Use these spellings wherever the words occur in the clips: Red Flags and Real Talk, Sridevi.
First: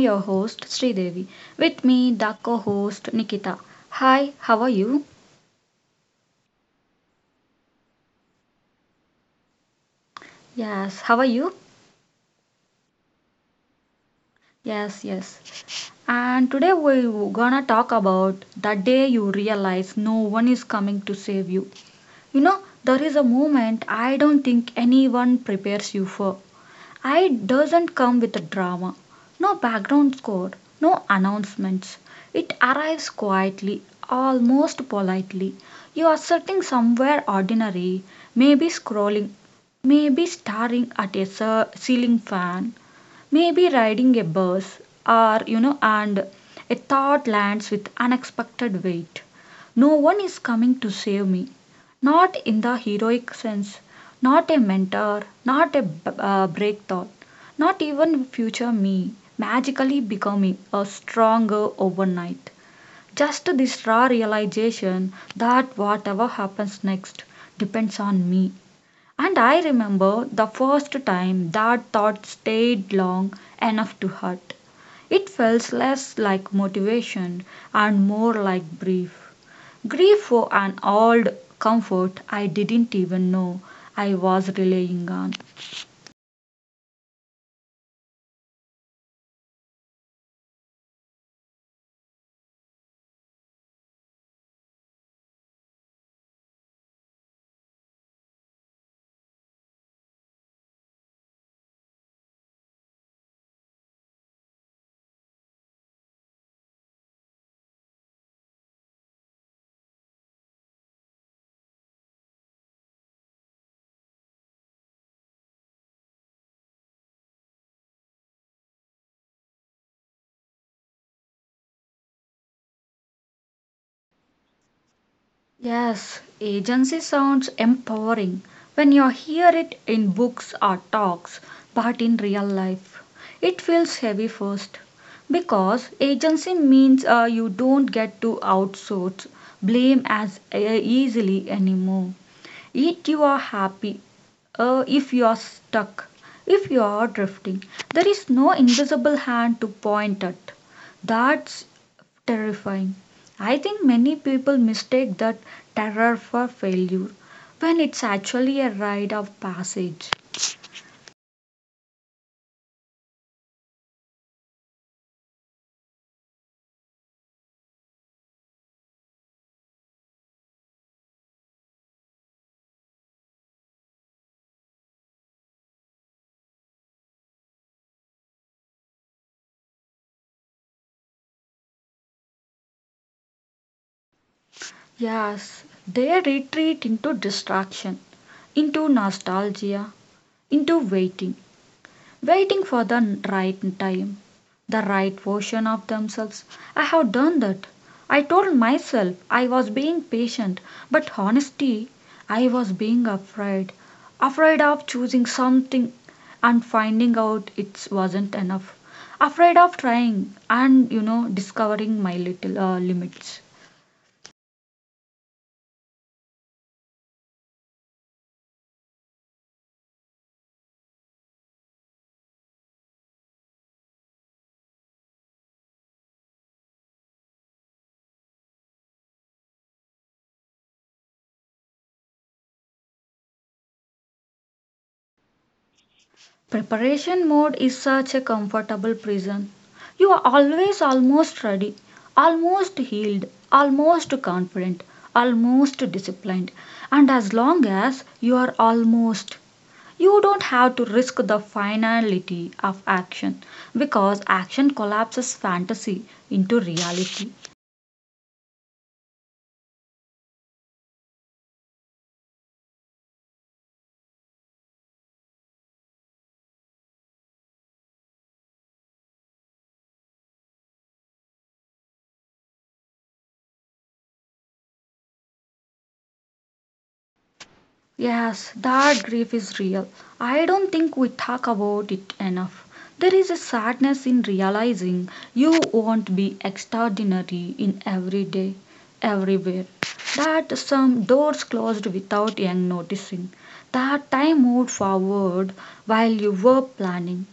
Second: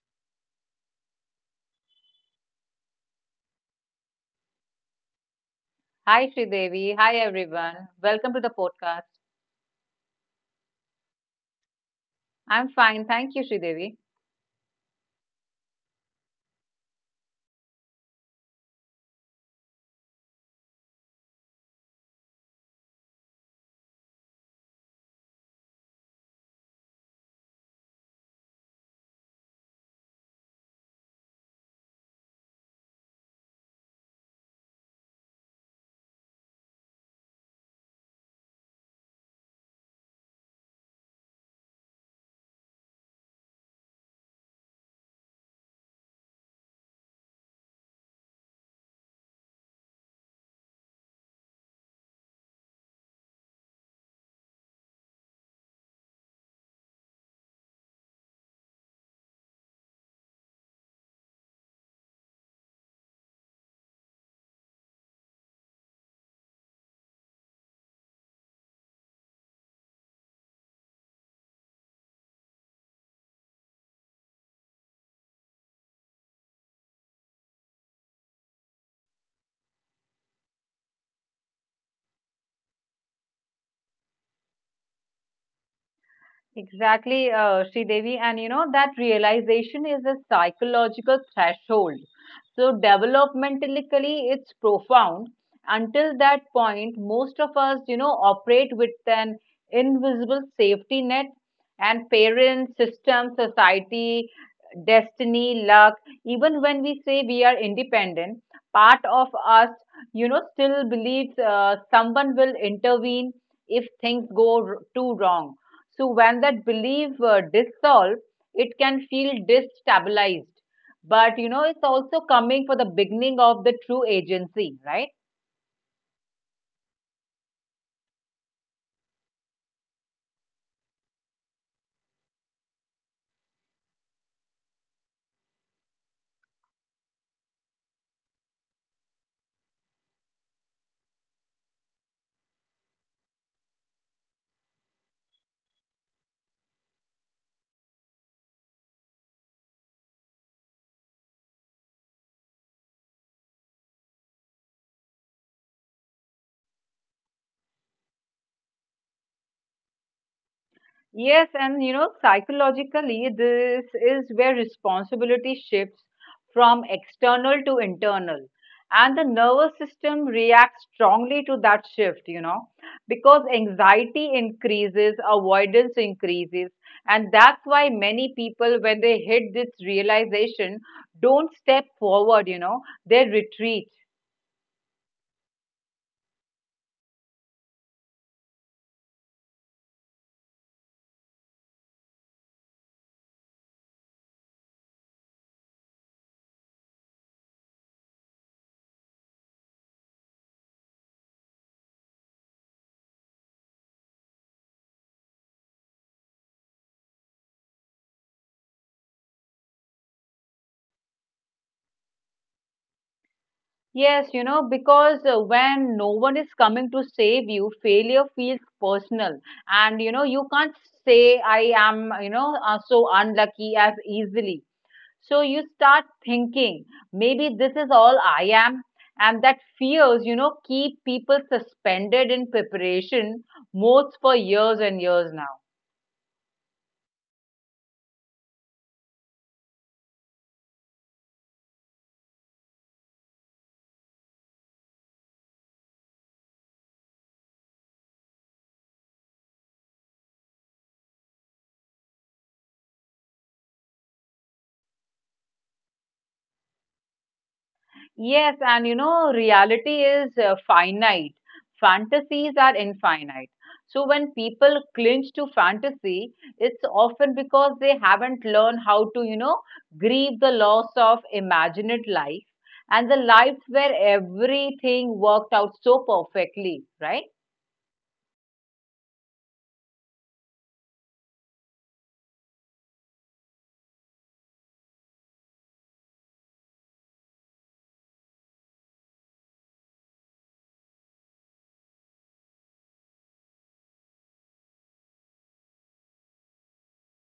your host Sridevi. With me, the co-host Nikita. Hi, how are you? Hi, Sridevi. Hi, everyone. Welcome to the podcast. Yes, how are you? I'm fine. Thank you, Sridevi. Yes, yes. And today we're gonna talk about the day you realize no one is coming to save you. You know, there is a moment I don't think anyone prepares you for. It doesn't come with a drama, no background score, no announcements. It arrives quietly, almost politely. You are sitting somewhere ordinary, maybe scrolling, maybe staring at a ceiling fan, maybe riding a bus or you know and a thought lands with unexpected weight. No one is coming to save me, not in the heroic sense, not a mentor, not a break thought, not even future me magically becoming a stronger overnight, just this raw realization that whatever happens next depends on me. And I remember the first time that thought stayed long enough to hurt. It felt less like motivation and more like grief. Grief for an old comfort I didn't even know I was relying on. Exactly, Devi, and that realization is a psychological threshold. So developmentally, it's profound. Until that point, most of us, operate with an invisible safety net, and parents, system, society, destiny, luck. Even when we say we are independent, part of us, still believes someone will intervene if things go too wrong, so when that belief dissolves, it can feel destabilized. But it's also coming for the beginning of the true agency, right? Yes, agency sounds empowering when you hear it in books or talks, but in real life, it feels heavy first because agency means you don't get to outsource blame as easily anymore. If you are happy, if you are stuck, if you are drifting, there is no invisible hand to point at. That's terrifying. I think many people mistake that terror for failure when it's actually a rite of passage. Yes, and psychologically, this is where responsibility shifts from external to internal. And the nervous system reacts strongly to that shift, because anxiety increases, avoidance increases. And that's why many people, when they hit this realization, don't step forward, they retreat. Yes, they retreat into distraction, into nostalgia, into waiting. Waiting for the right time, the right version of themselves. I have done that. I told myself I was being patient, but honestly, I was being afraid. Afraid of choosing something and finding out it wasn't enough. Afraid of trying and, you know, discovering my little limits. Yes, because when no one is coming to save you, failure feels personal. And, you can't say, I am, so unlucky as easily. So you start thinking, maybe this is all I am. And that fears, keep people suspended in preparation, most for years and years now. Preparation mode is such a comfortable prison. You are always almost ready, almost healed, almost confident, almost disciplined. And as long as you are almost, you don't have to risk the finality of action because action collapses fantasy into reality. Yes, and reality is finite. Fantasies are infinite. So when people clinch to fantasy, it's often because they haven't learned how to, grieve the loss of imagined life and the lives where everything worked out so perfectly, right? Yes, that grief is real. I don't think we talk about it enough. There is a sadness in realizing you won't be extraordinary in every day, everywhere. That some doors closed without young noticing. That time moved forward while you were planning,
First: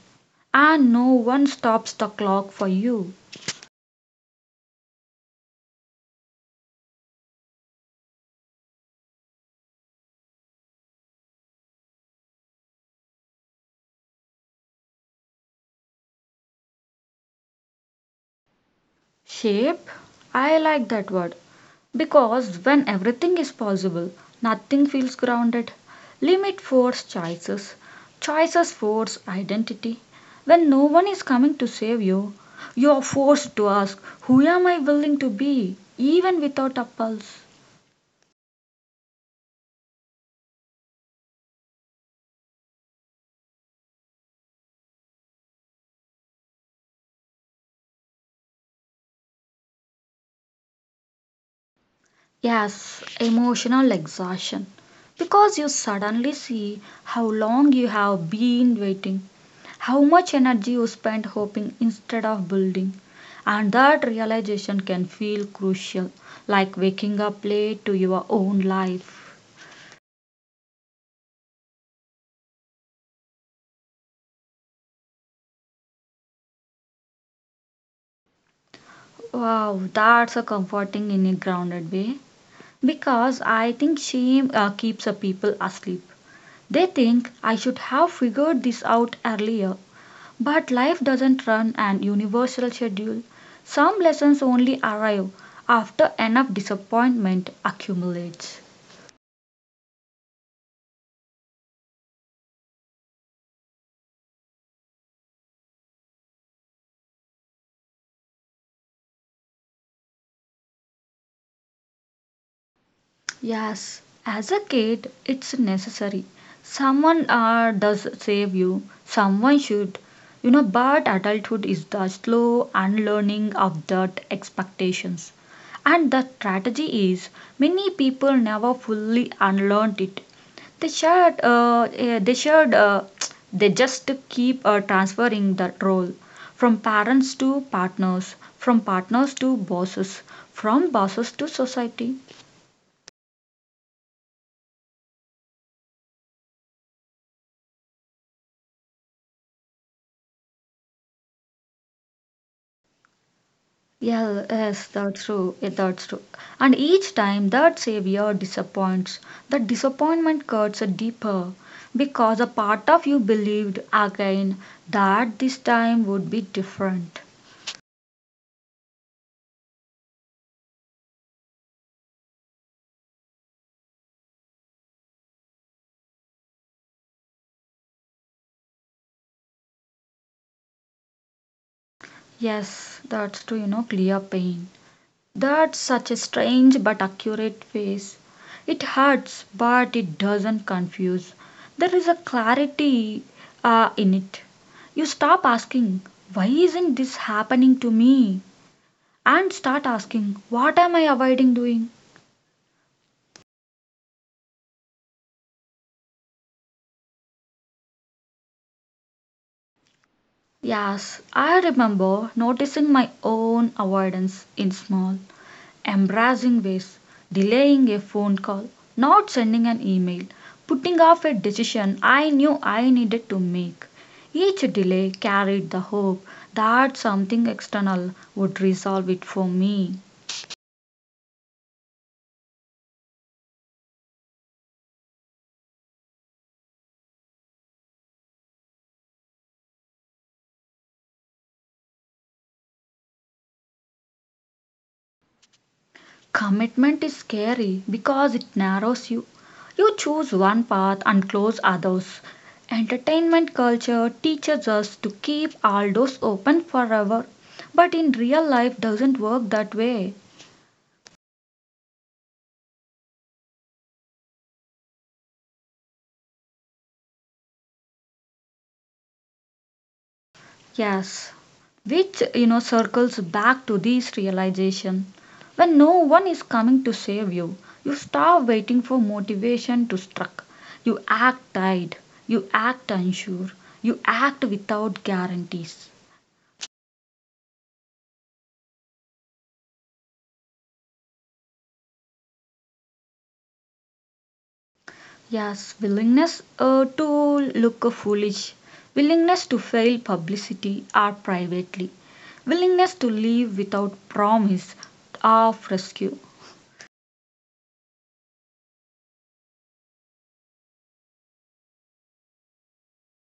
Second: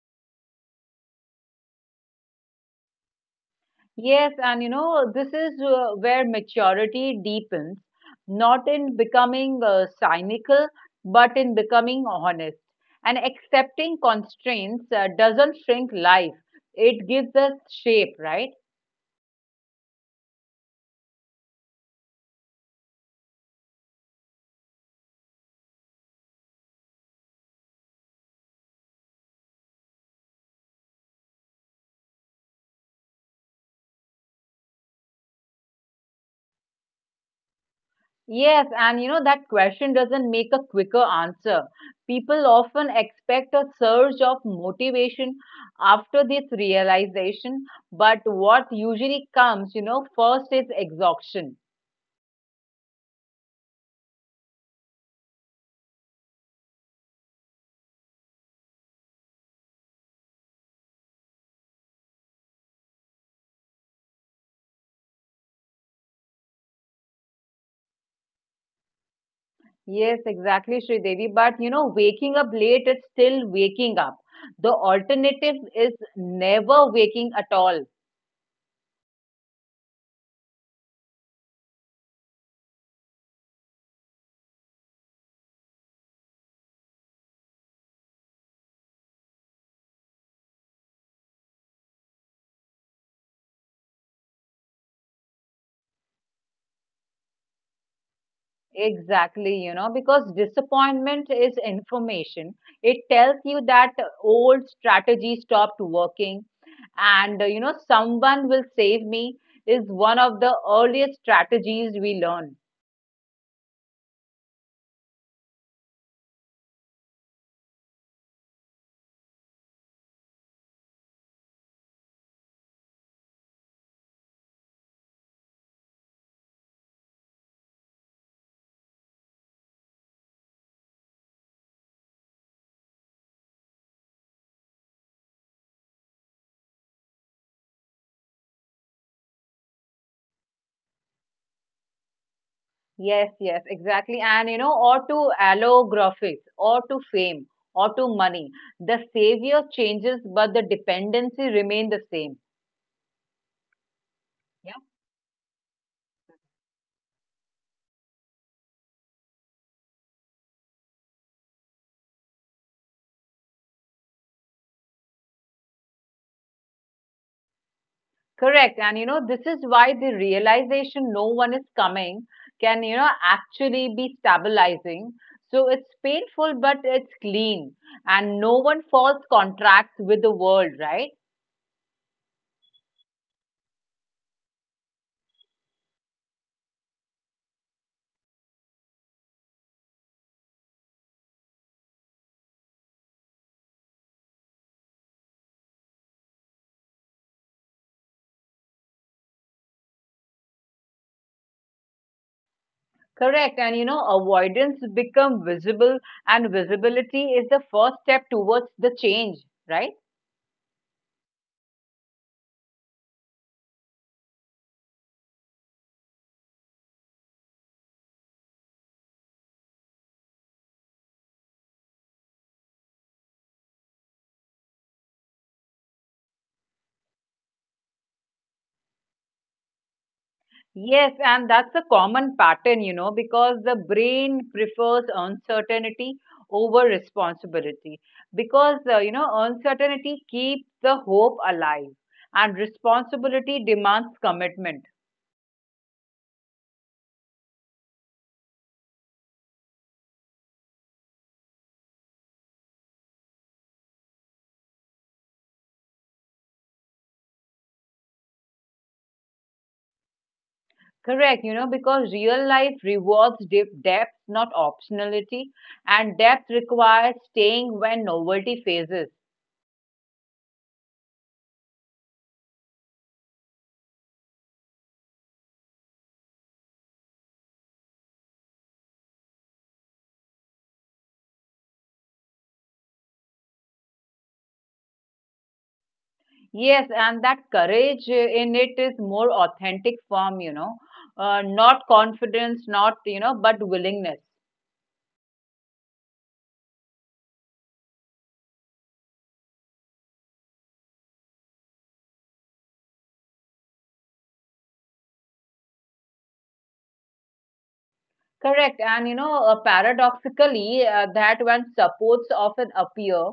and no one stops the clock for you. Yes, and this is where maturity deepens, not in becoming cynical, but in becoming honest. And accepting constraints doesn't shrink life, it gives us shape, right? Shape? I like that word because when everything is possible, nothing feels grounded. Limit force choices, choices force identity. When no one is coming to save you, you are forced to ask, who am I willing to be? Even without a pulse. Yes, and that question doesn't make a quicker answer. People often expect a surge of motivation after this realization, but what usually comes, first is exhaustion. Yes, emotional exhaustion because you suddenly see how long you have been waiting, how much energy you spend hoping instead of building. And that realization can feel crucial, like waking up late to your own life. Yes, exactly, Sridevi. But waking up late is still waking up. The alternative is never waking at all. Wow, that's a comforting in a grounded way. Because I think shame keeps a people asleep. They think I should have figured this out earlier. But life doesn't run an universal schedule. Some lessons only arrive after enough disappointment accumulates. Exactly, because disappointment is information. It tells you that old strategy stopped working, and someone will save me is one of the earliest strategies we learn. Yes, as a kid, it's necessary. Someone does save you, someone should, you know, but adulthood is the slow unlearning of that expectations. And the strategy is many people never fully unlearned it. They shared, eh, they shared, they just keep transferring that role from parents to partners, from partners to bosses, from bosses to society. Yes, yes, exactly. And or to allographics, or to fame, or to money. The savior changes, but the dependency remain the same. Yeah, Yeah. yes, that's true. Yeah, that's true. And each time that savior disappoints, that disappointment cuts deeper because a part of you believed again that this time would be different. Correct. And this is why the realization no one is coming can, actually be stabilizing. So it's painful, but it's clean. And no one falls contracts with the world, right? Yes, that's true, you know, clear pain. That's such a strange but accurate phase. It hurts, but it doesn't confuse. There is a clarity in it. You stop asking, why isn't this happening to me? And start asking, what am I avoiding doing? Correct. And avoidance become visible, and visibility is the first step towards the change, right? Yes, I remember noticing my own avoidance in small, embarrassing ways, delaying a phone call, not sending an email, putting off a decision I knew I needed to make. Each delay carried the hope that something external would resolve it for me. Yes, and that's a common pattern, because the brain prefers uncertainty over responsibility. Because, uncertainty keeps the hope alive and responsibility demands commitment. Commitment is scary because it narrows you. You choose one path and close others. Entertainment culture teaches us to keep all doors open forever, but in real life doesn't work that way. Correct, because real life rewards depth, not optionality, and depth requires staying when novelty phases. Yes, which you know circles back to this realization. When no one is coming to save you, you stop waiting for motivation to strike. You act tired, you act unsure, you act without guarantees. Yes, and that courage in it is more authentic form, not confidence, not, but willingness. Yes, willingness to look foolish, willingness to fail publicity or privately, willingness to leave without promise of rescue. Correct. And, paradoxically, that when supports often appear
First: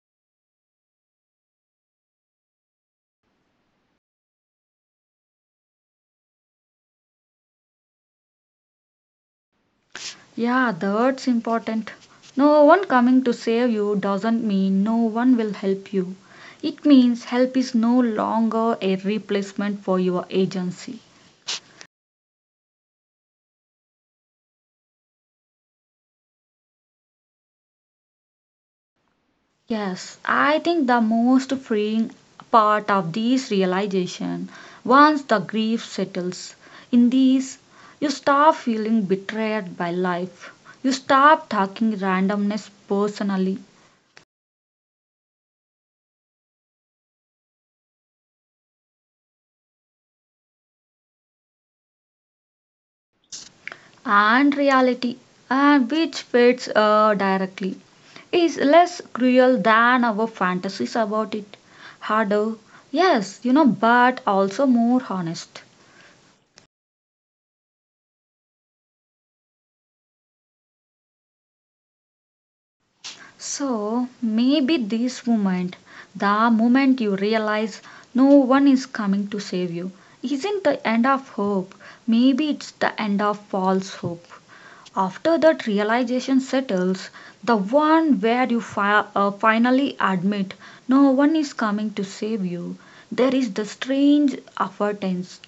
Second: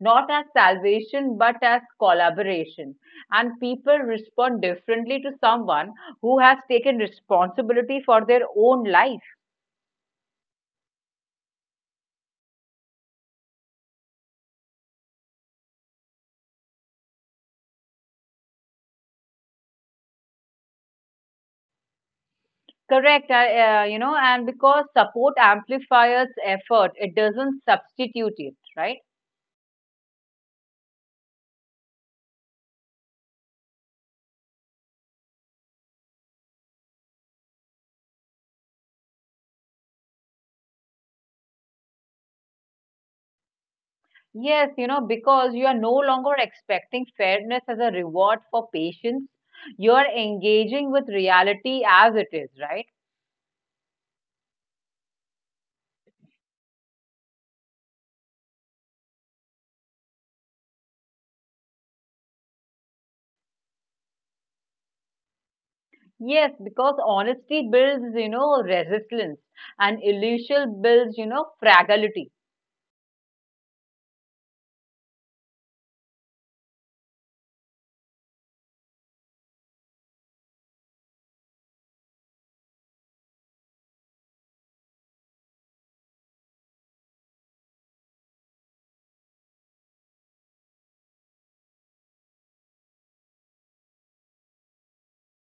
not as salvation but as collaboration, and people respond differently to someone who has taken responsibility for their own life. Yeah, that's important. No one coming to save you doesn't mean no one will help you. It means help is no longer a replacement for your agency. Correct. And because support amplifies effort, it doesn't substitute it, right? Yes, I think the most freeing part of this realization, once the grief settles in these, you stop feeling betrayed by life. You stop taking randomness personally. Yes, because you are no longer expecting fairness as a reward for patience. You are engaging with reality as it is, right? And reality which fits directly is less cruel than our fantasies about it. Harder, yes, you know, but also more honest. Yes, because honesty builds, resistance, and illusion builds, fragility. So maybe this moment, the moment you realize no one is coming to save you, isn't the end of hope. Maybe it's the end of false hope. After that realization settles, the one where you finally admit no one is coming to save you, there is the strange avoidance.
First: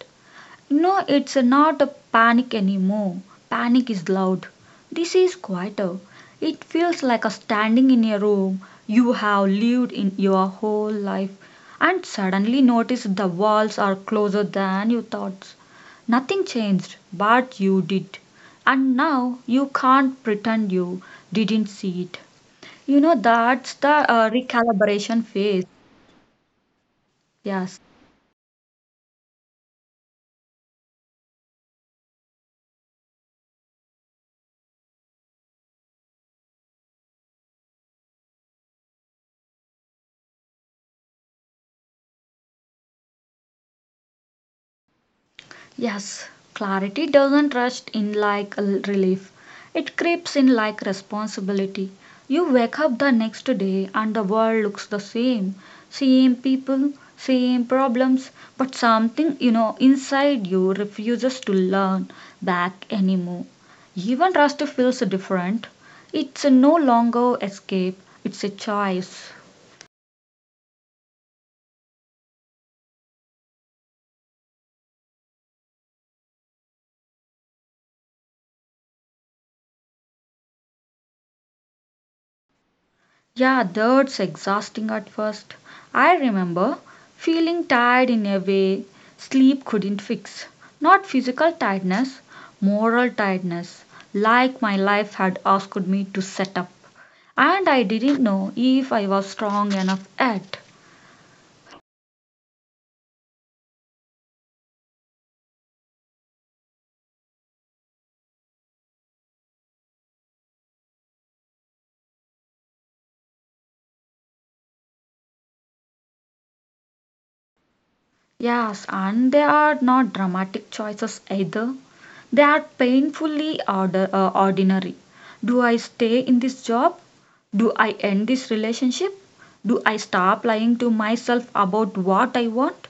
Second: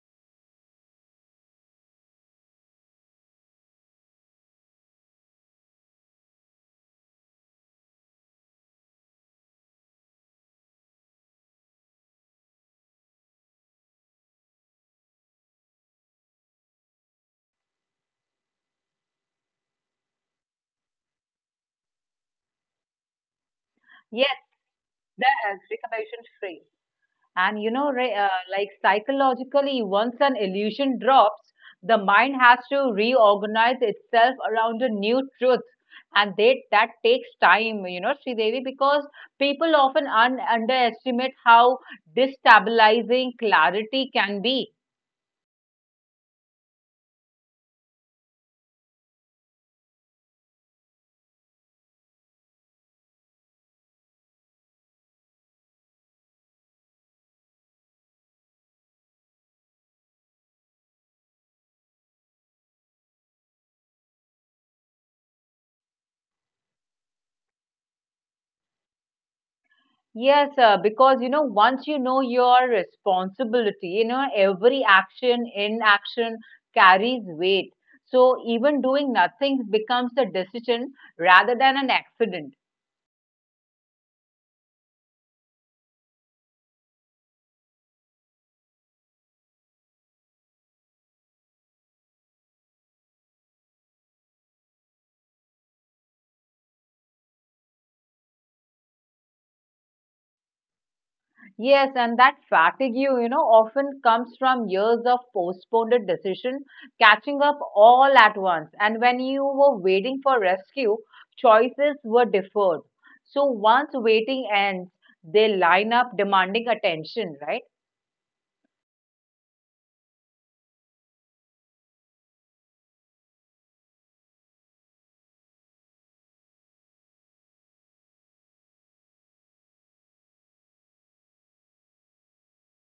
No, it's not a panic anymore. Panic is loud. This is quieter. It feels like a standing in a room you have lived in your whole life and suddenly notice the walls are closer than you thought. Nothing changed, but you did. And now you can't pretend you didn't see it. You know, that's the Yes, the recalibration phase. recommendation free. And Yes. Like psychologically, once an illusion drops, the mind has to reorganize itself around a new truth. And they, that takes time, Sridevi, because people often underestimate how destabilizing clarity can be. Yes, clarity doesn't rush in like a relief. It creeps in like responsibility. You wake up the next day and the world looks the same. Same people, same problems, but something, you know, inside you refuses to learn back anymore. Even rust feels different. It's no longer escape, it's a choice. Yes, because once you know your responsibility, every action, inaction carries weight. So even doing nothing becomes a decision rather than an accident. Yeah, that's exhausting at first. I remember feeling tired in a way sleep couldn't fix. Not physical tiredness, moral tiredness, like my life had asked me to set up. And I didn't know if I was strong enough yet. Yes, and that fatigue, often comes from years of postponed decision, catching up all at once. And when you were waiting for rescue, choices were deferred. So once waiting ends, they line up demanding attention, right? Yes, and they are not dramatic choices either. They are painfully ordinary. Do I stay in this job? Do I end this relationship? Do I stop lying to myself about what I want?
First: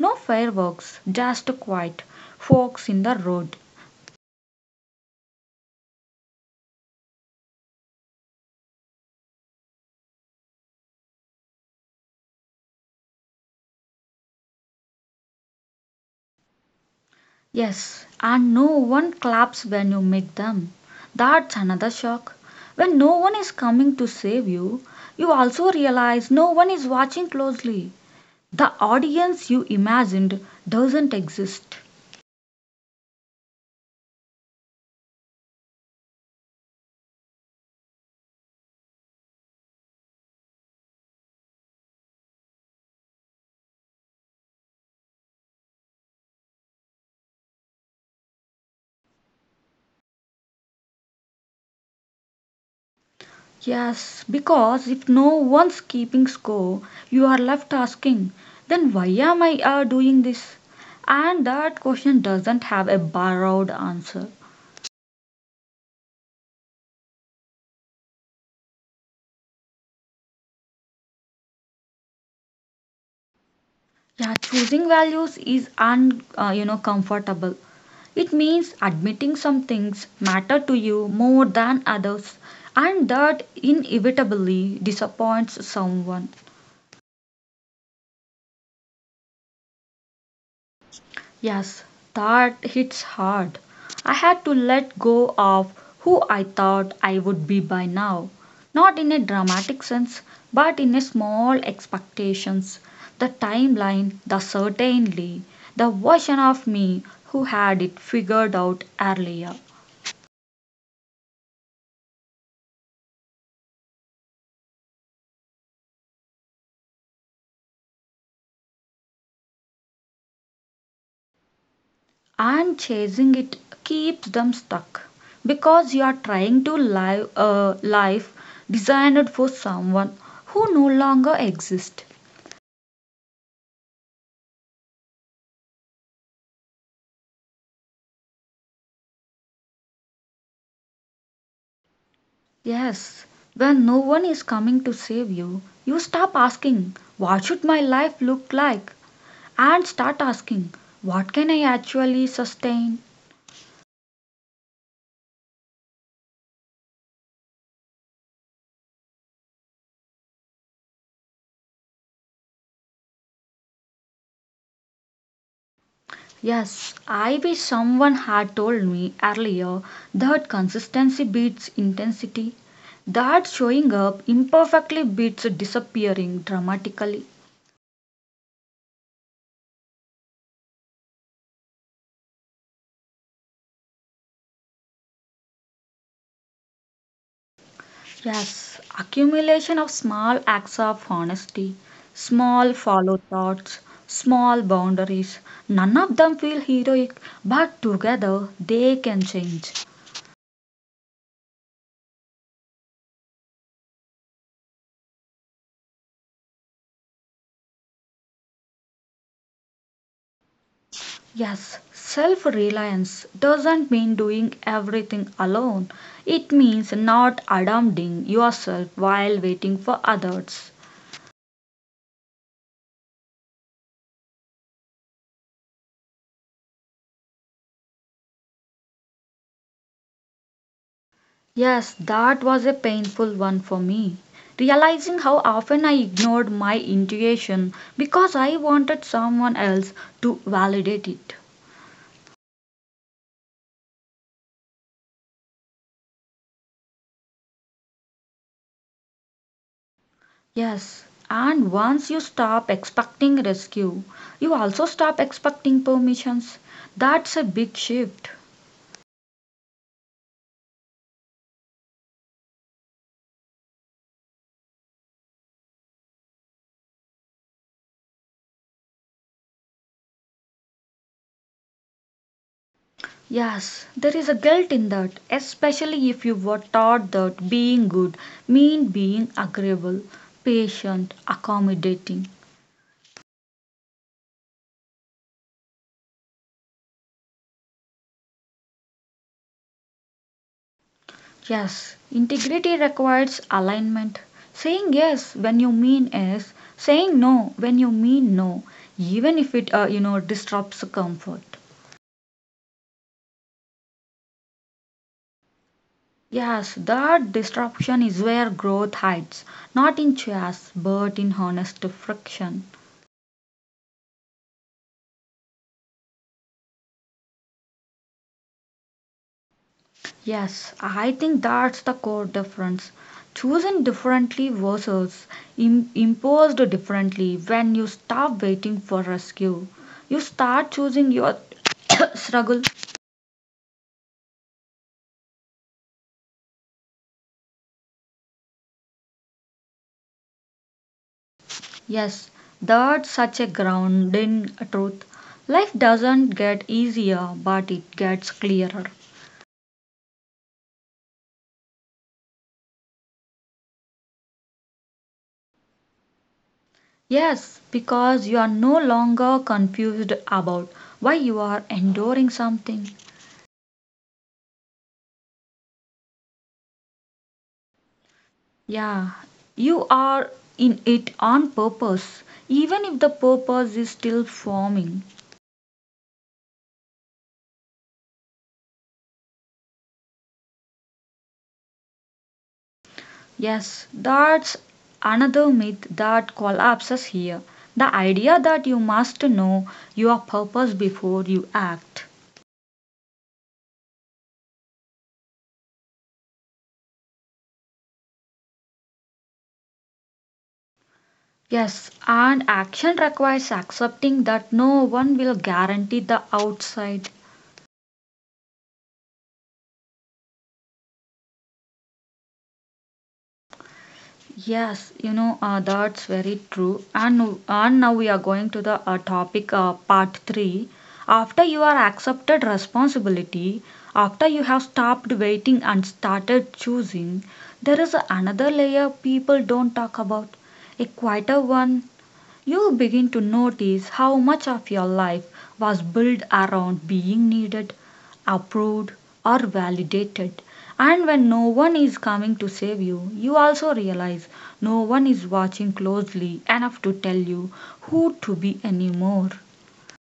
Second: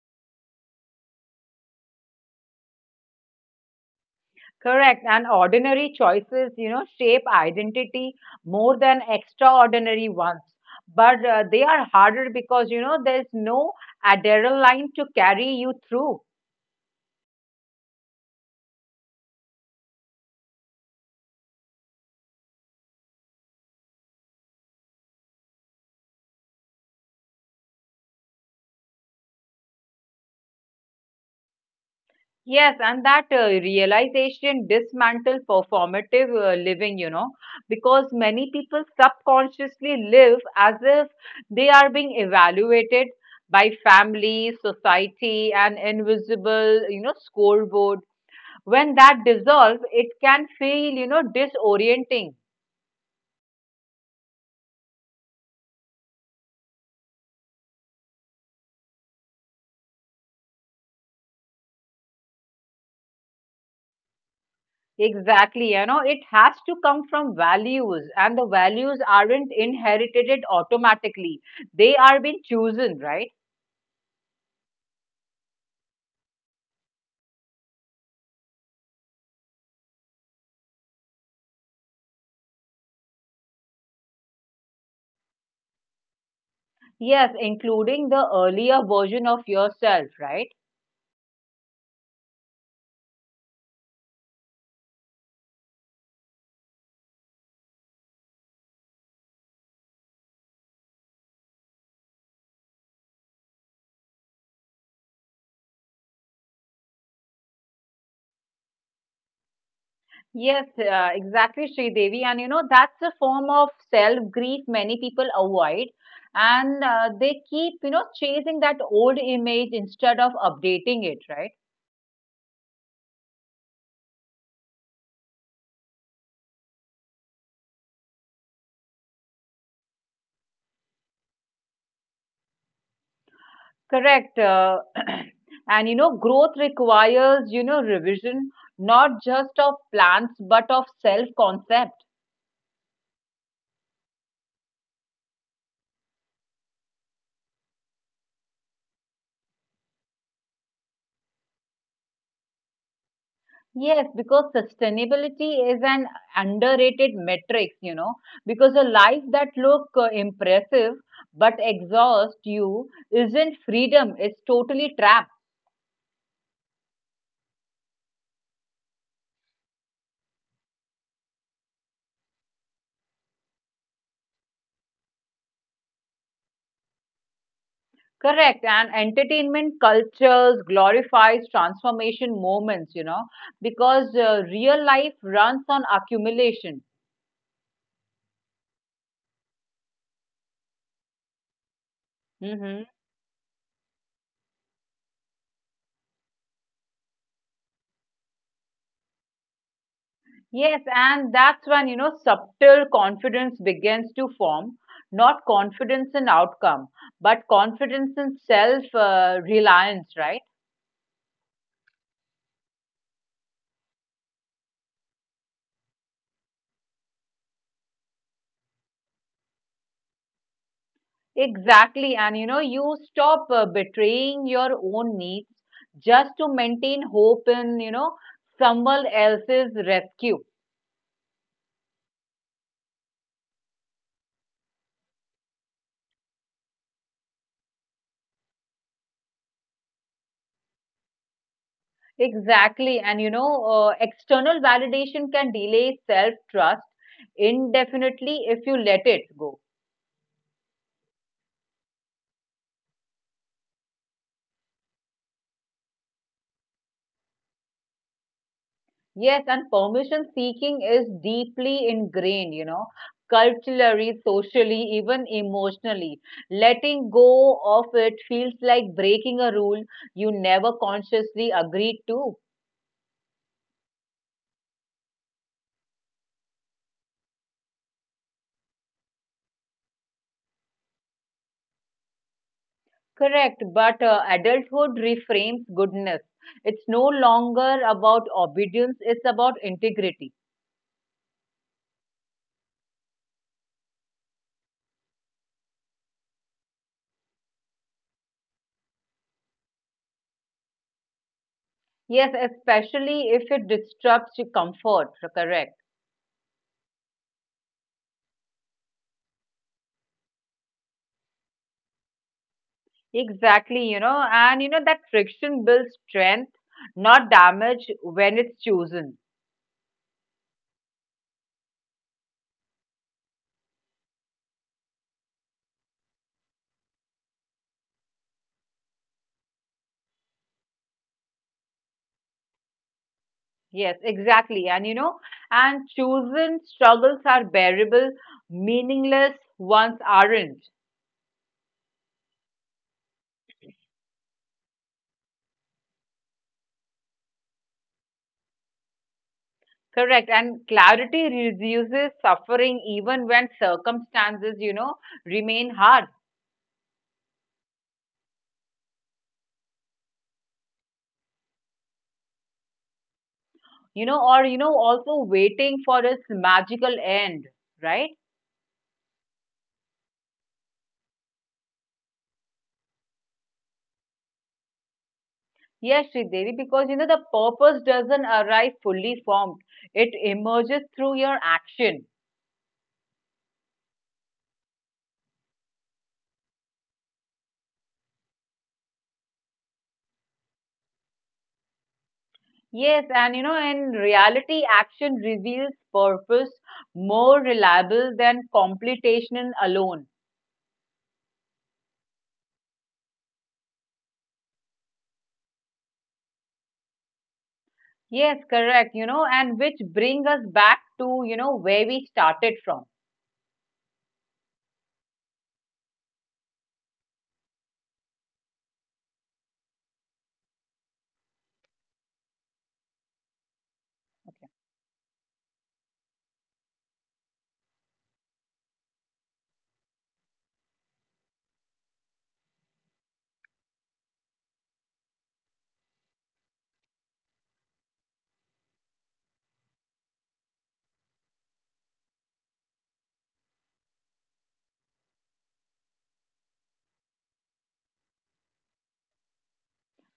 No fireworks, just quiet, forks in the road. Correct. And ordinary choices, shape identity more than extraordinary ones. But they are harder because, there's no adrenaline to carry you through. Yes, and no one claps when you make them. That's another shock. When no one is coming to save you, you also realize no one is watching closely. The audience you imagined doesn't exist. Yes, and that realization dismantle performative living, because many people subconsciously live as if they are being evaluated by family, society, and invisible, scoreboard when that dissolves, it can feel, disorienting. Yes, because if no one's keeping score, you are left asking, then why am I doing this? And that question doesn't have a borrowed answer. Exactly, it has to come from values, and the values aren't inherited it automatically, they are being chosen, right? Yeah, choosing values is you know, comfortable. It means admitting some things matter to you more than others, and that inevitably disappoints someone. Yes, including the earlier version of yourself, right? Yes, that hits hard. I had to let go of who I thought I would be by now. Not in a dramatic sense, but in a small expectations. The timeline, the certainly, the version of me who had it figured out earlier. Yes, exactly, Sri Devi. And that's a form of self grief many people avoid, and they keep chasing that old image instead of updating it, right? And chasing it keeps them stuck because you are trying to live a life designed for someone who no longer exists. Correct. And growth requires, revision, not just of plans, but of self concept. Yes, when no one is coming to save you, you stop asking, what should my life look like? And start asking, what can I actually sustain? Yes, because sustainability is an underrated metrics, because a life that look impressive but exhaust you isn't freedom, it's totally trap. Yes, I wish someone had told me earlier that consistency beats intensity, that showing up imperfectly beats disappearing dramatically. Correct. And entertainment cultures glorifies transformation moments, because real life runs on accumulation. Yes, accumulation of small acts of honesty, small Mhm. follow thoughts, small boundaries. None of them feel heroic, but together they can change. Yes, and that's when, subtle confidence begins to form, not confidence in outcome, but confidence in self reliance, right? Yes, self reliance doesn't mean doing everything alone, it means not abandoning yourself while waiting for others. Exactly. And, you stop betraying your own needs just to maintain hope in, someone else's rescue. Yes, that was a painful one for me. Realizing how often I ignored my intuition because I wanted someone else to validate it. Exactly. And, external validation can delay self trust indefinitely if you let it go. Yes, and once you stop expecting rescue, you also stop expecting permissions. That's a big shift. Yes, and permission seeking is deeply ingrained, culturally, socially, even emotionally. Letting go of it feels like breaking a rule you never consciously agreed to. Yes, there is a guilt in that, especially if you were taught that being good mean being agreeable, patient, accommodating. Correct, but adulthood reframes goodness. It's no longer about obedience, it's about integrity. Yes, integrity requires alignment. Saying yes when you mean yes, saying no when you mean no, even if it you know disrupts comfort. Yes, especially if it disrupts your comfort. Correct. Yes, that disruption is where growth hides, not in chaos but in honest friction. Exactly, you know that friction builds strength, not damage when it's chosen. Yes, I think that's the core difference. Chosen differently versus imposed differently when you stop waiting for rescue. You start choosing your struggle. Yes, exactly. And and chosen struggles are bearable, meaningless ones aren't. Yes, that's such a grounding truth. Life doesn't get easier, but it gets clearer. Correct. And clarity reduces suffering even when circumstances, remain hard, Yes, because you are no longer confused about why you are enduring something. Or, also waiting for its magical end, right? Yeah, you are in it on purpose, even if the purpose is still forming. Yes, Sridevi, because the purpose doesn't arrive fully formed. It emerges through your action. Yes, that's another myth that collapses here. The idea that you must know your purpose before you act. Yes, and in reality, action reveals purpose more reliable than complication alone. Yes, and action requires accepting that no one will guarantee the outside. Yes, correct, and which bring us back to, where we started from. Yes, you know, that's very true. And now we are going to the topic part 3. After you are accepted responsibility, after you have stopped waiting and started choosing, there is another layer people don't talk about, a quieter one. You begin to notice how much of your life was built around being needed, approved, or validated. And when no one is coming to save you, you also realize no one is watching closely enough to tell you who to be anymore.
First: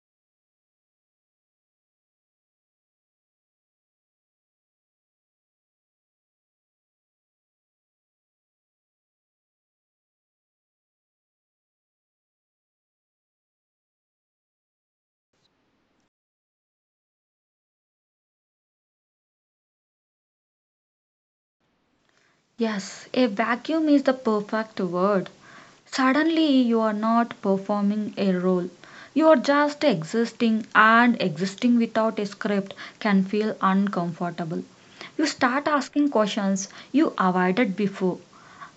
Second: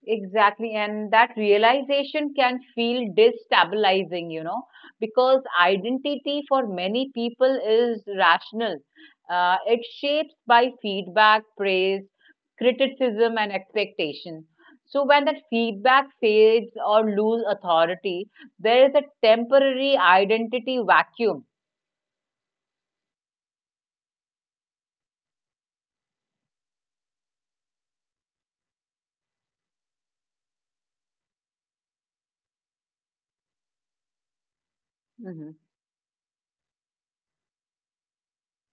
Exactly, and that realization can feel destabilizing, because identity for many people is rational. It shapes by feedback, praise, criticism, and expectation. So when that feedback fades or lose authority, there is a temporary identity vacuum. Yes, a vacuum is the perfect word. Suddenly, you are not performing a role. You are just existing, and existing without a script can feel uncomfortable. You Mhm. start asking questions you avoided before.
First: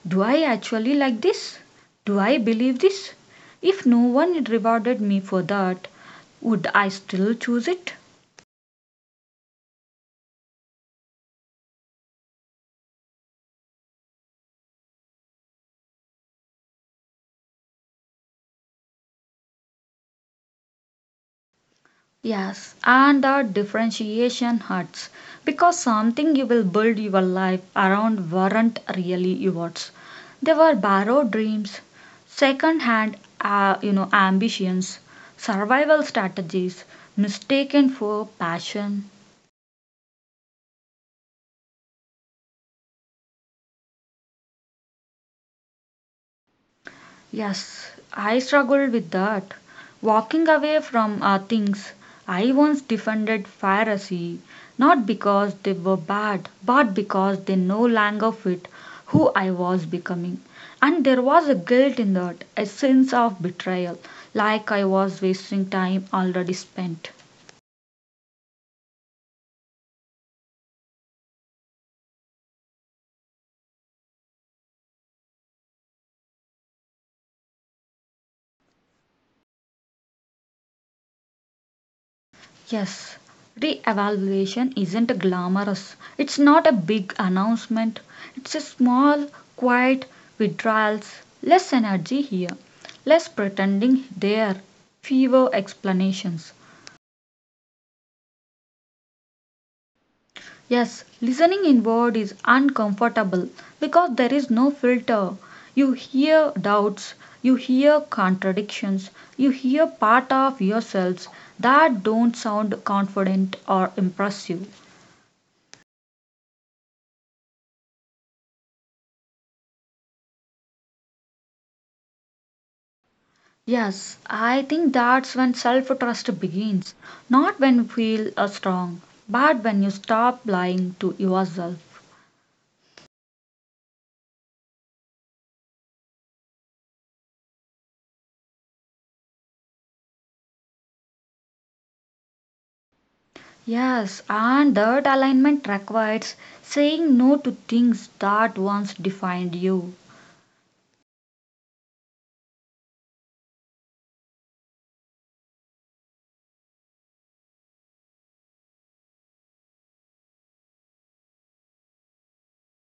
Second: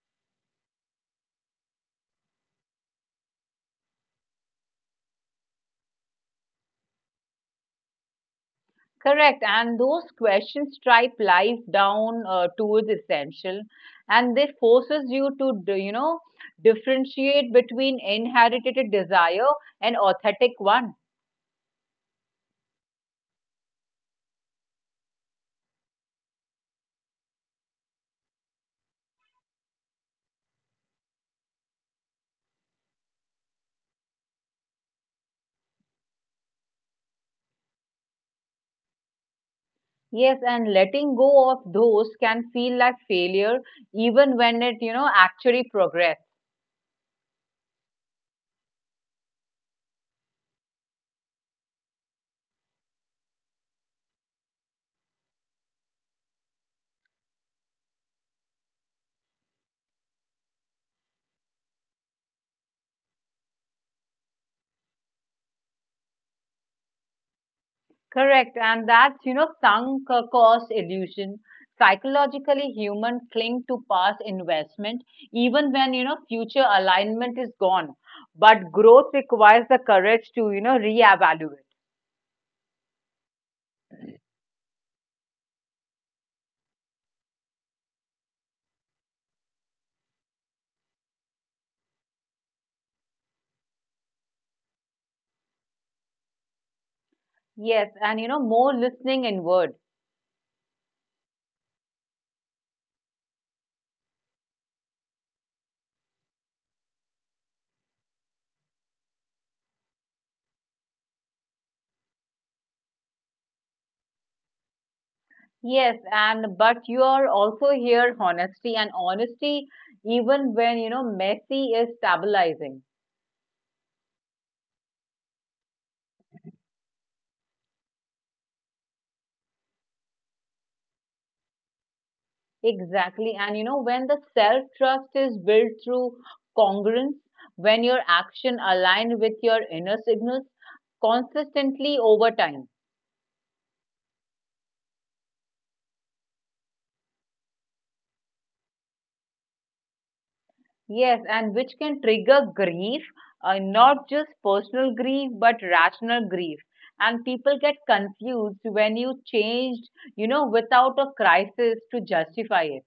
Do I actually like this? Do I believe this? If no one rewarded me for that, would I still choose it? Correct, and those questions strip life down to its essential, and they forces you to, differentiate between inherited desire and authentic one. Yes, and that differentiation hurts because something you will build your life around weren't really yours. They were borrowed dreams, second-hand, you know, ambitions, survival strategies, mistaken for passion. Yes, and letting go of those can feel like failure, even when it, actually progress. Yes, I struggled with that. Walking away from things. I once defended piracy, not because they were bad, but because they no longer fit who I was becoming. And there was a guilt in that, a sense of betrayal, like I was wasting time already spent. Correct. And that's sunk cost illusion. Psychologically, human cling to past investment, even when, future alignment is gone. But growth requires the courage to, reevaluate. Yes, re-evaluation isn't glamorous. It's not a big announcement. It's a small, quiet withdrawals. Less energy here, less pretending there, fewer explanations. Yes. And, more listening inward. Yes, listening inward is uncomfortable because there is no filter. You hear doubts, you hear contradictions, you hear part of yourselves that don't sound confident or impressive. Yes. And, but you are also here honesty and honesty, even when, messy is stabilizing. Yes, I think that's when self trust begins. Not when you feel strong, but when you stop lying to yourself. Exactly. And when the self trust is built through congruence, when your action align with your inner signals consistently over time. Yes, and that alignment requires saying no to things that once defined you. Yes, and which can trigger grief, not just personal grief, but rational grief. And people get confused when you changed, without a crisis to justify it.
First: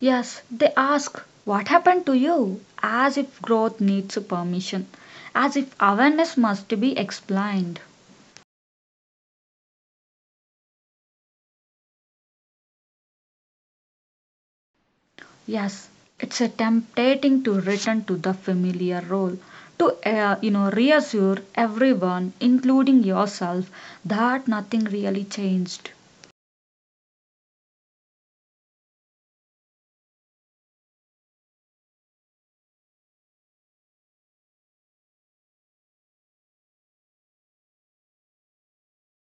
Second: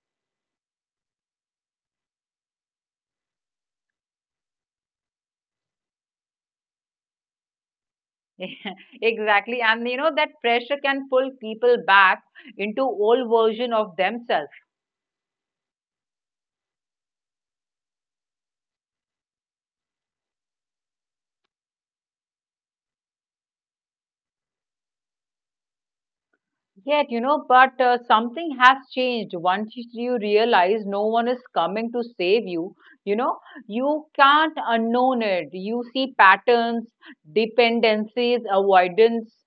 Yes, they ask, "What happened to you?" as if growth needs permission, as if awareness must be explained. Yeah, exactly. And that pressure can pull people back into old version of themselves. Yes, it's a tempting to return to the familiar role to, you know, reassure everyone including yourself that nothing really changed. Yet, but something has changed. Once you realize no one is coming to save you, you know, you can't unknown it. You see patterns, dependencies, avoidance.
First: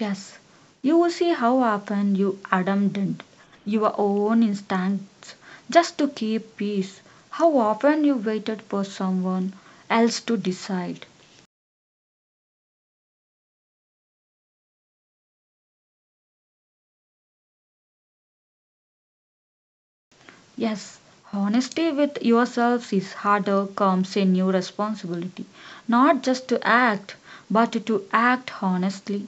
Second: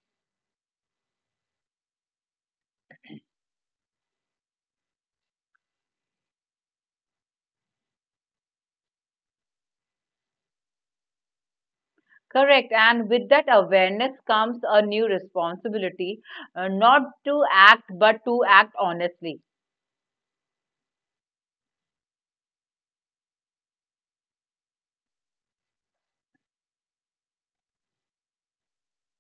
Yes, you will see how often you abandoned your own instincts just to keep peace. How often you waited for someone else to decide. Correct. And with that awareness comes a new responsibility, not to act, but to act honestly. Yes, honesty with yourselves is harder comes a new responsibility. Not just to act, but to act honestly.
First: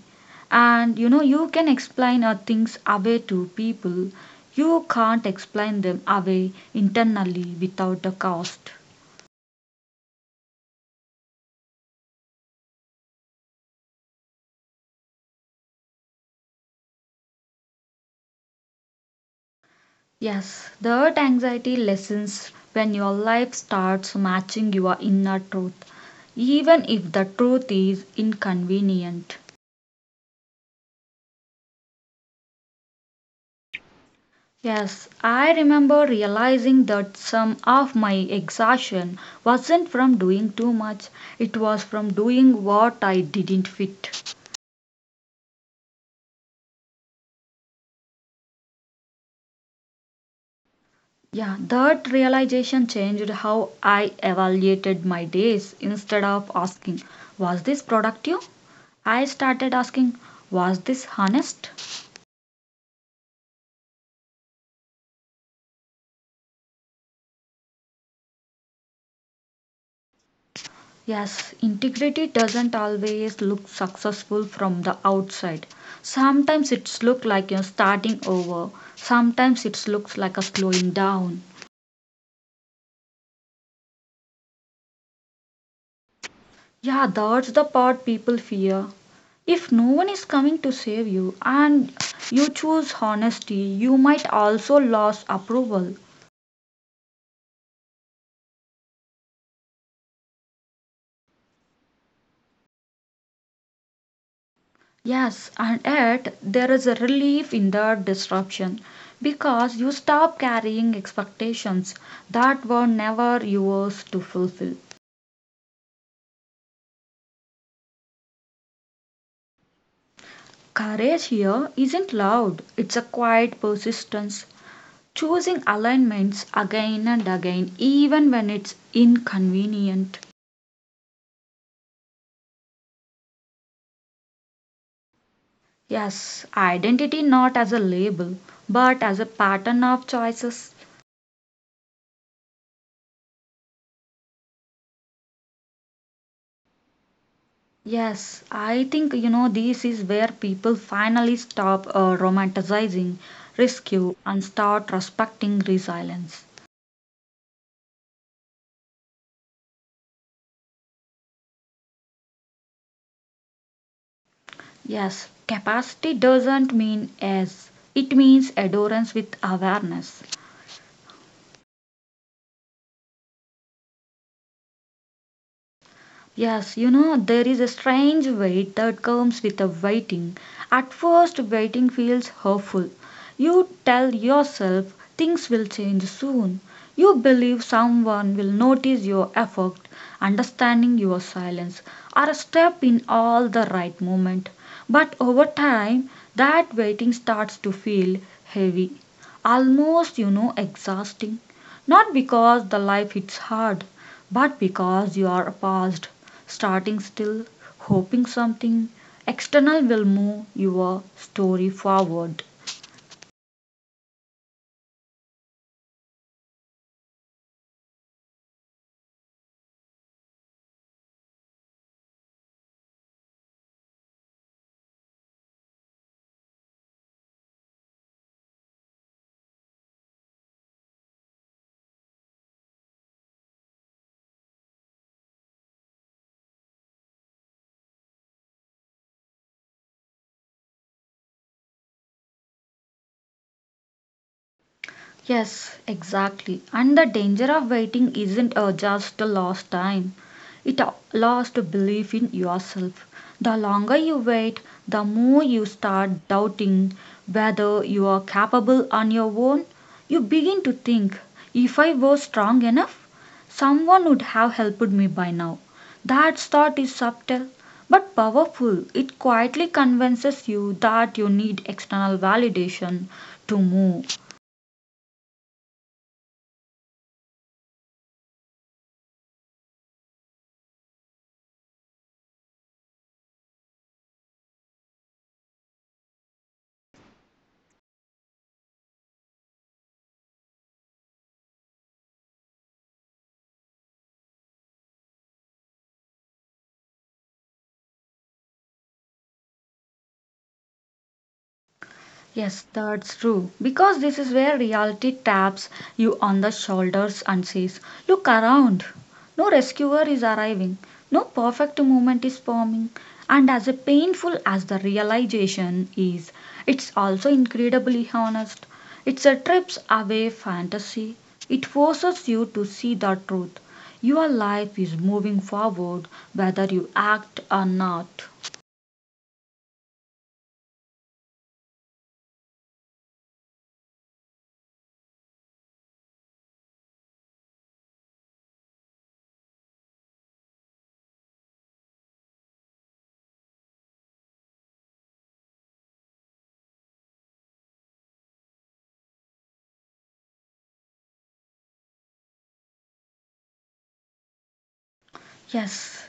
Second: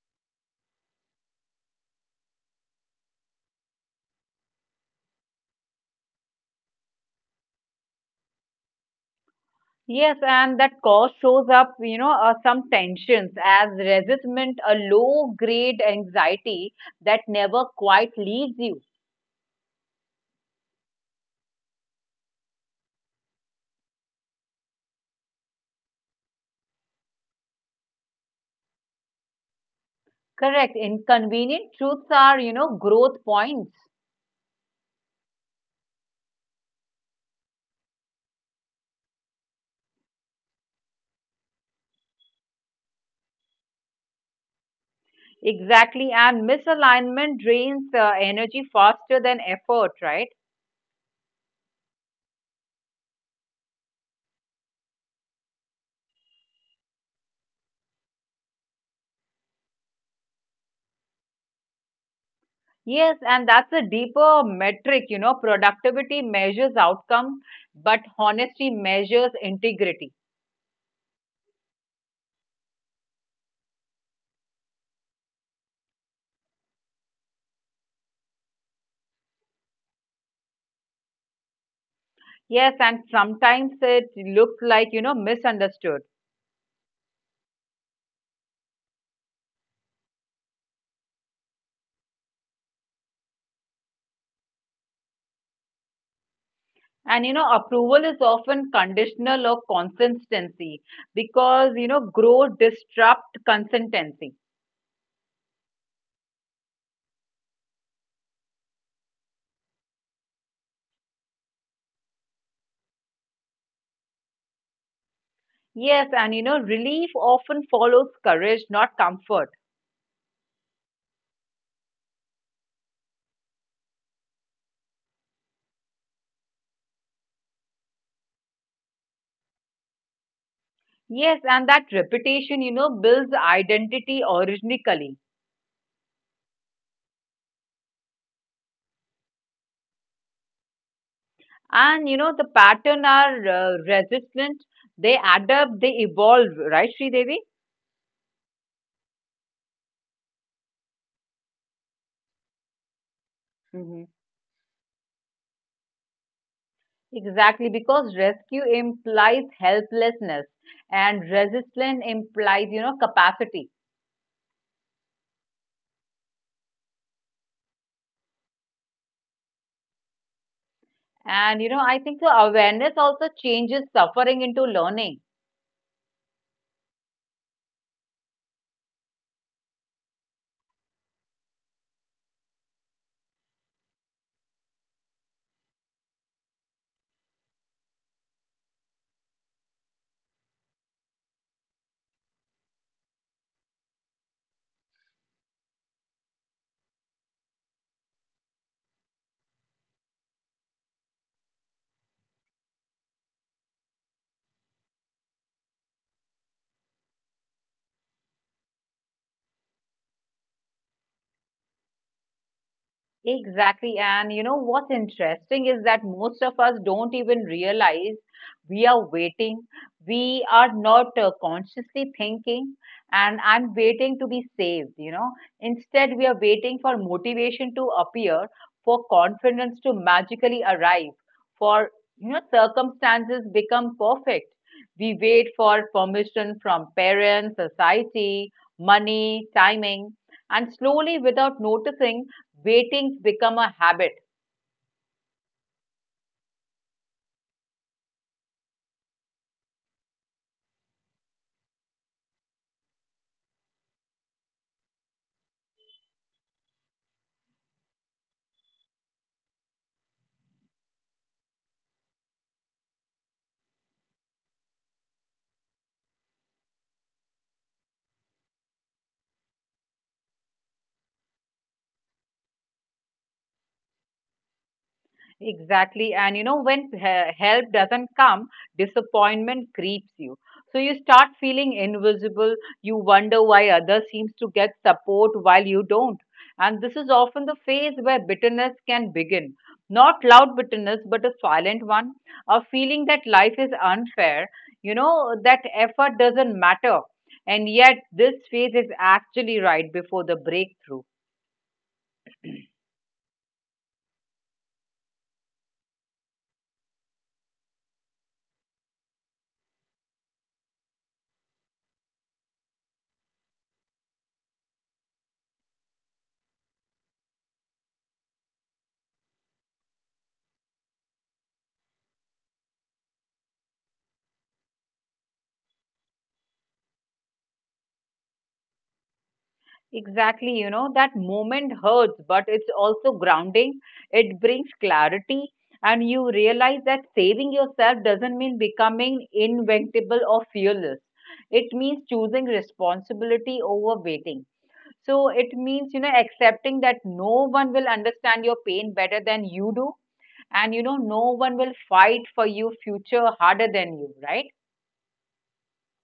And you know, you can explain things away to people. You can't explain them away internally without the cost. Yes, and that cause shows up, some tensions as resentment, a low grade anxiety that never quite leaves you. Yes, that anxiety lessens when your life starts matching your inner truth, even if the truth is inconvenient. Correct. Inconvenient truths are, growth points. Yes, I remember realizing that some of my exhaustion wasn't from doing too much, it was from doing what I didn't fit. Exactly. And misalignment drains energy faster than effort, right? Yeah, that realization changed how I evaluated my days. Instead of asking, was this productive? I started asking, was this honest? Yes. And that's a deeper metric, productivity measures outcome, but honesty measures integrity. Yes, integrity doesn't always look successful from the outside. Sometimes it's look like you're starting over. Sometimes it looks like a slowing down. Yes. And sometimes it looks like, misunderstood. Yeah, that's the part people fear. If no one is coming to save you and you choose honesty, you might also lose approval. And, approval is often conditional or consistency because, growth disrupt consistency. Yes, and yet there is a relief in the disruption because you stop carrying expectations that were never yours to fulfill. Yes, and relief often follows courage, not comfort. Courage here isn't loud, it's a quiet persistence, choosing alignments again and again, even when it's inconvenient. Yes, and that reputation, builds identity originally. Yes, identity not as a label, but as a pattern of choices. And the pattern are resistant, they adapt, they evolve, right, Sri Devi? Yes, I think you know this is where people finally stop romanticizing Hmm. rescue and start respecting resilience. Exactly, because rescue implies helplessness and resistance implies, capacity. Yes, capacity doesn't mean as, it means adherence with awareness. And I think the awareness also changes suffering into learning. Yes, you know, there is a strange weight that comes with the waiting. At first, waiting feels hopeful. You tell yourself things will change soon. You believe someone will notice your effort, understanding your silence, or a step in all the right moment. But over time, that waiting starts to feel heavy, almost, you know, exhausting. Not because the life is hard, but because you are paused, starting still, hoping something external will move your story forward. Exactly. And what's interesting is that most of us don't even realize we are waiting. We are not consciously thinking, and I'm waiting to be saved, you know. Instead, we are waiting for motivation to appear, for confidence to magically arrive, for, you know, circumstances become perfect. We wait for permission from parents, society, money, timing, and slowly, without noticing, waiting become a habit. Yes, exactly. And the danger of waiting isn't just a lost time, it a lost belief in yourself. The longer you wait, the more you start doubting whether you are capable on your own. You begin to think, if I was strong enough, someone would have helped me by now. That thought is subtle but powerful. It quietly convinces you that you need external validation to move. Exactly. And you know when help doesn't come, disappointment creeps you, so you start feeling invisible. You wonder why others seems to get support while you don't, and this is often the phase where bitterness can begin, not loud bitterness but a silent one, a feeling that life is unfair, you know, that effort doesn't matter. And yet this phase is actually right before the breakthrough. Yes, that's true. Because this is where reality taps you on the shoulders and says, look around. No rescuer is arriving, no perfect moment is forming. And as painful as the realization is, it's also incredibly honest. It's a trips away fantasy. It forces you to see the truth. Your life is moving forward whether you act or not. Exactly, you know, that moment hurts, but it's also grounding. It brings clarity, and you realize that saving yourself doesn't mean becoming invincible or fearless. It means choosing responsibility over waiting. So it means, you know, accepting that no one will understand your pain better than you do, and you know, no one will fight for your future harder than you, right? Yes,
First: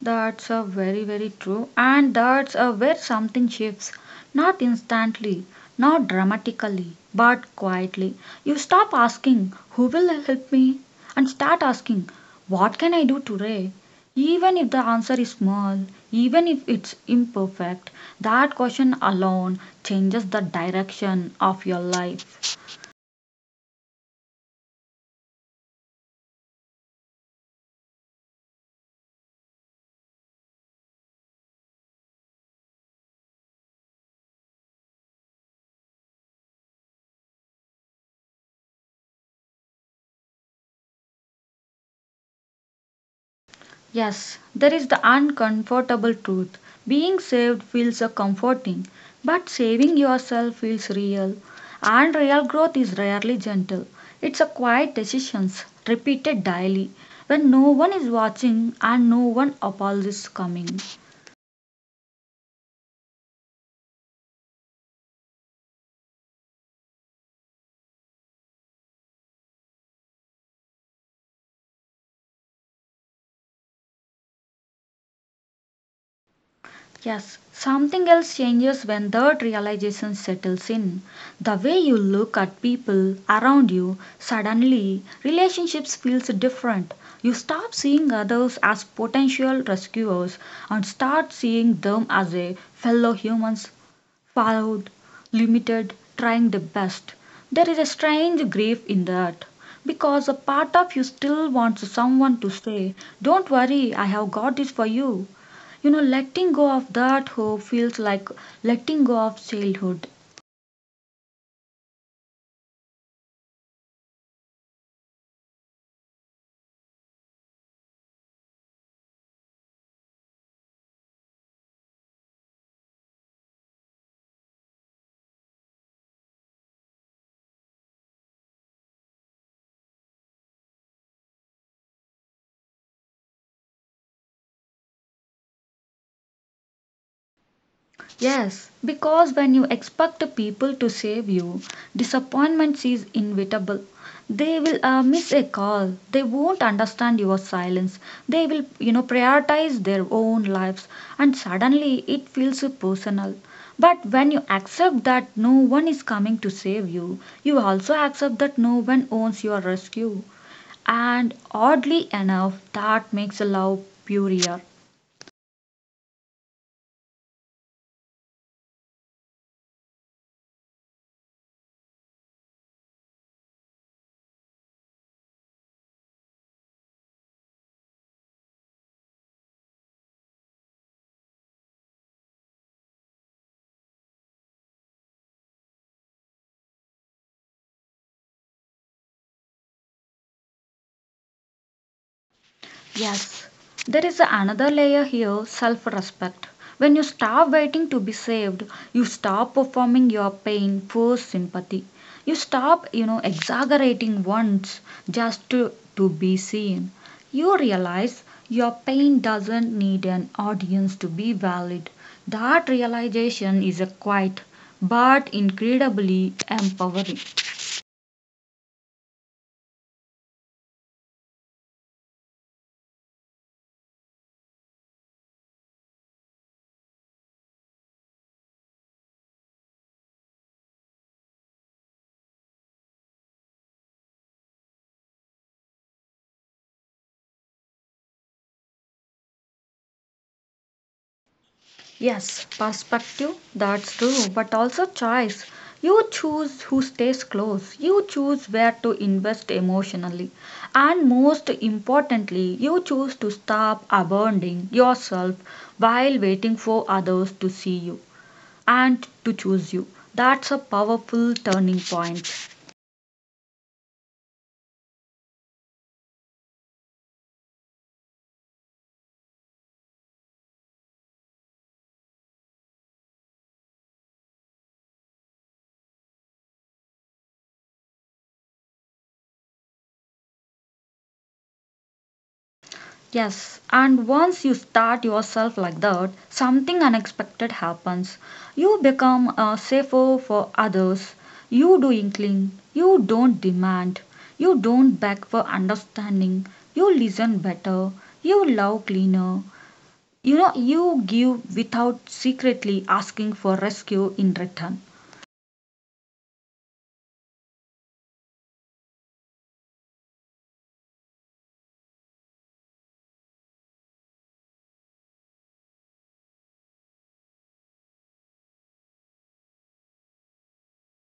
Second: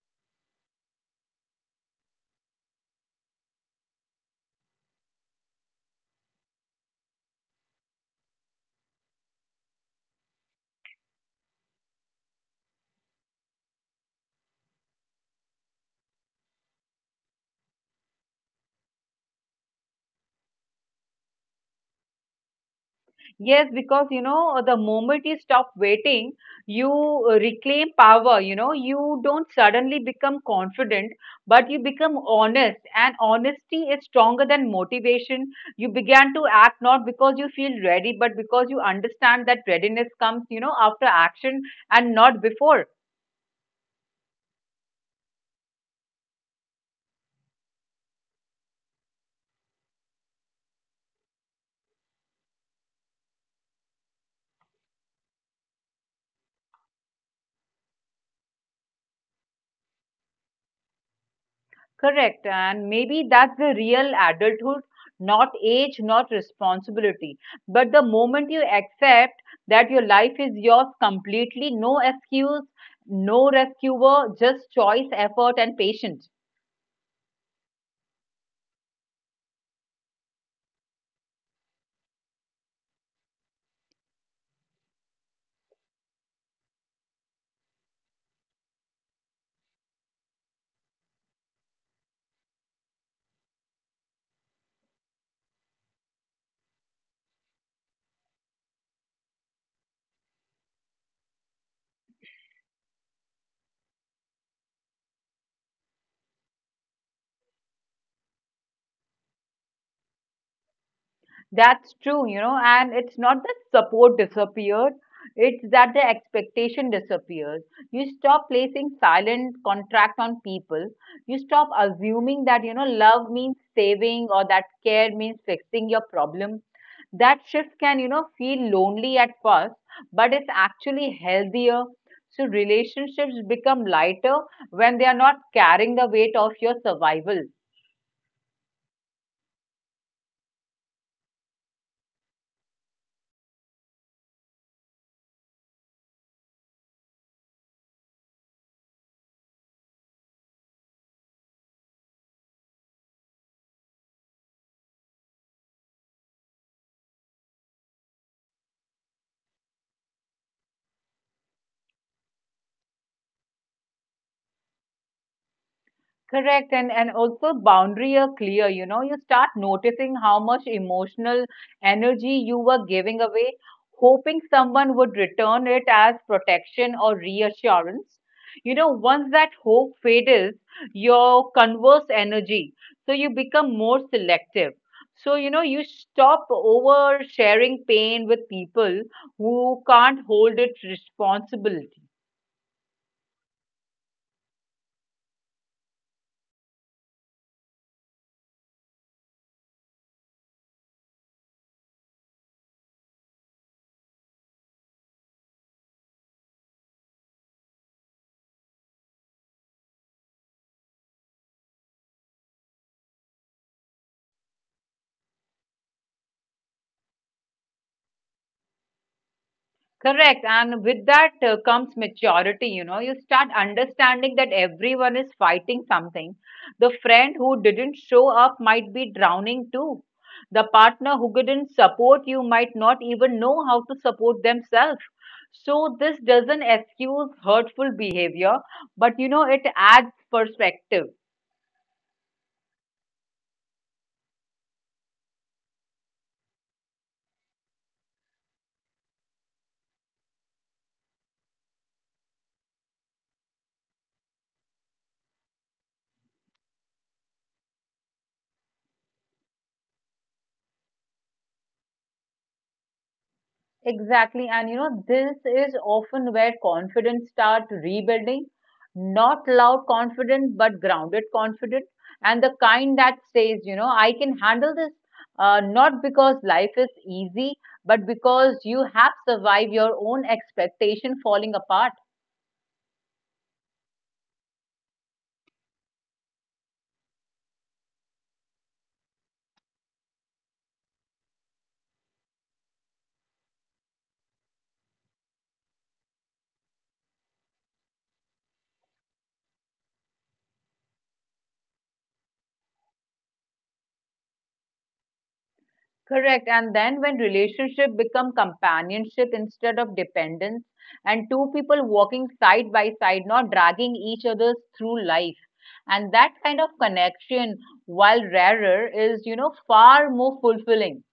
that's a very, very true. And that's a where something shifts, not instantly, not dramatically, but quietly. You stop asking, who will help me? And start asking, what can I do today? Even if the answer is small, even if it's imperfect, that question alone changes the direction of your life. Yes, because you know, the moment you stop waiting, you reclaim power. You know, you don't suddenly become confident, but you become honest. And honesty is stronger than motivation. You began to act not because you feel ready, but because you understand that readiness comes, you know, after action and not before. Yes, there is the uncomfortable truth. Being saved feels comforting, but saving yourself feels real. And real growth is rarely gentle. It's a quiet decisions repeated daily when no one is watching and no one apologizes coming. Correct. And maybe that's the real adulthood, not age, not responsibility. But the moment you accept that your life is yours completely, no excuse, no rescuer, just choice, effort, and patience. Yes, something else changes when that realization settles in. The way you look at people around you, suddenly relationships feels different. You stop seeing others as potential rescuers and start seeing them as a fellow humans, flawed, limited, trying the best. There is a strange grief in that because a part of you still wants someone to say, "Don't worry, I have got this for you." You know, letting go of that hope feels like letting go of childhood. That's true, you know, and it's not that support disappeared, it's that the expectation disappears. You stop placing silent contract on people. You stop assuming that, you know, love means saving or that care means fixing your problem. That shift can, you know, feel lonely at first, but it's actually healthier. So relationships become lighter when they are not carrying the weight of your survival. Yes, because when you expect people to save you, disappointment is inevitable. They will miss a call. They won't understand your silence. They will, you know, prioritize their own lives, and suddenly it feels personal. But when you accept that no one is coming to save you, you also accept that no one owns your rescue. And oddly enough, that makes love purer. Correct, and also boundary are clear. You know, you start noticing how much emotional energy you were giving away, hoping someone would return it as protection or reassurance. You know, once that hope fades, your converse energy, so you become more selective. So, you know, you stop oversharing pain with people who can't hold it responsibility. Yes, there is another layer here self respect. When you stop waiting to be saved, you stop performing your pain for sympathy. You stop, you know, exaggerating once just to be seen. You realize your pain doesn't need an audience to be valid. That realization is a quiet but incredibly empowering. Correct. And with that comes maturity, you know. You start understanding that everyone is fighting something. The friend who didn't show up might be drowning too. The partner who didn't support you might not even know how to support themselves. So this doesn't excuse hurtful behavior, but you know, it adds perspective. Yes, perspective, that's true, but also choice. You choose who stays close, you choose where to invest emotionally, and most importantly, you choose to stop abandoning yourself while waiting for others to see you and to choose you. That's a powerful turning point. Exactly, and you know, this is often where confidence start rebuilding, not loud confidence, but grounded confidence, and the kind that says, you know, I can handle this, not because life is easy, but because you have survived your own expectation falling apart. Yes, and once you start yourself like that, something unexpected happens. You become a safer for others. You doing clean. You don't demand. You don't beg for understanding. You listen better. You love cleaner. You know, you give without secretly asking for rescue in return. Correct. And then when relationship become companionship instead of dependence, and two people walking side by side, not dragging each other through life. And that kind of connection, while rarer, is, you know, far more fulfilling.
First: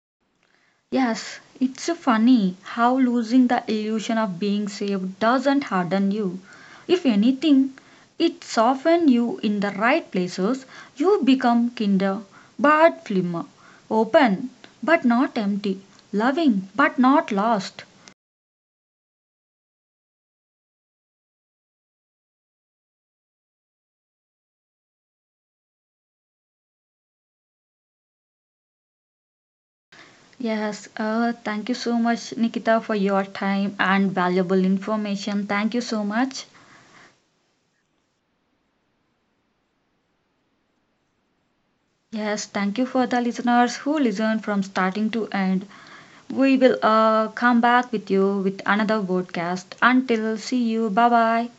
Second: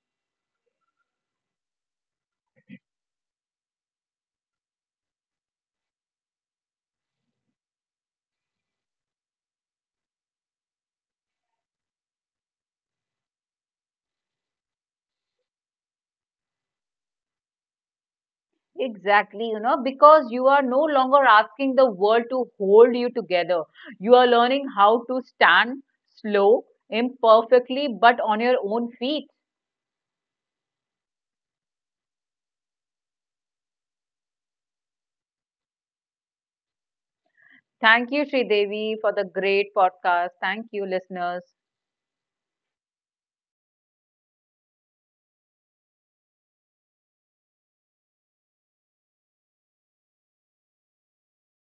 Yes, it's funny how losing the illusion of being safe doesn't harden you. If anything, it softens you in the right places. You become kinder, but flimmer, open, but not empty, loving, but not lost. Exactly, you know, because you are no longer asking the world to hold you together. You are learning how to stand slow, imperfectly, but on your own feet. Yes, thank you so much, Nikita, for your time and valuable information. Thank you so much. Thank you, Sridevi, for the great podcast. Thank you, listeners. Yes, thank you for the listeners who listened from starting to end. We will come back with you with another podcast. Until see you, bye bye.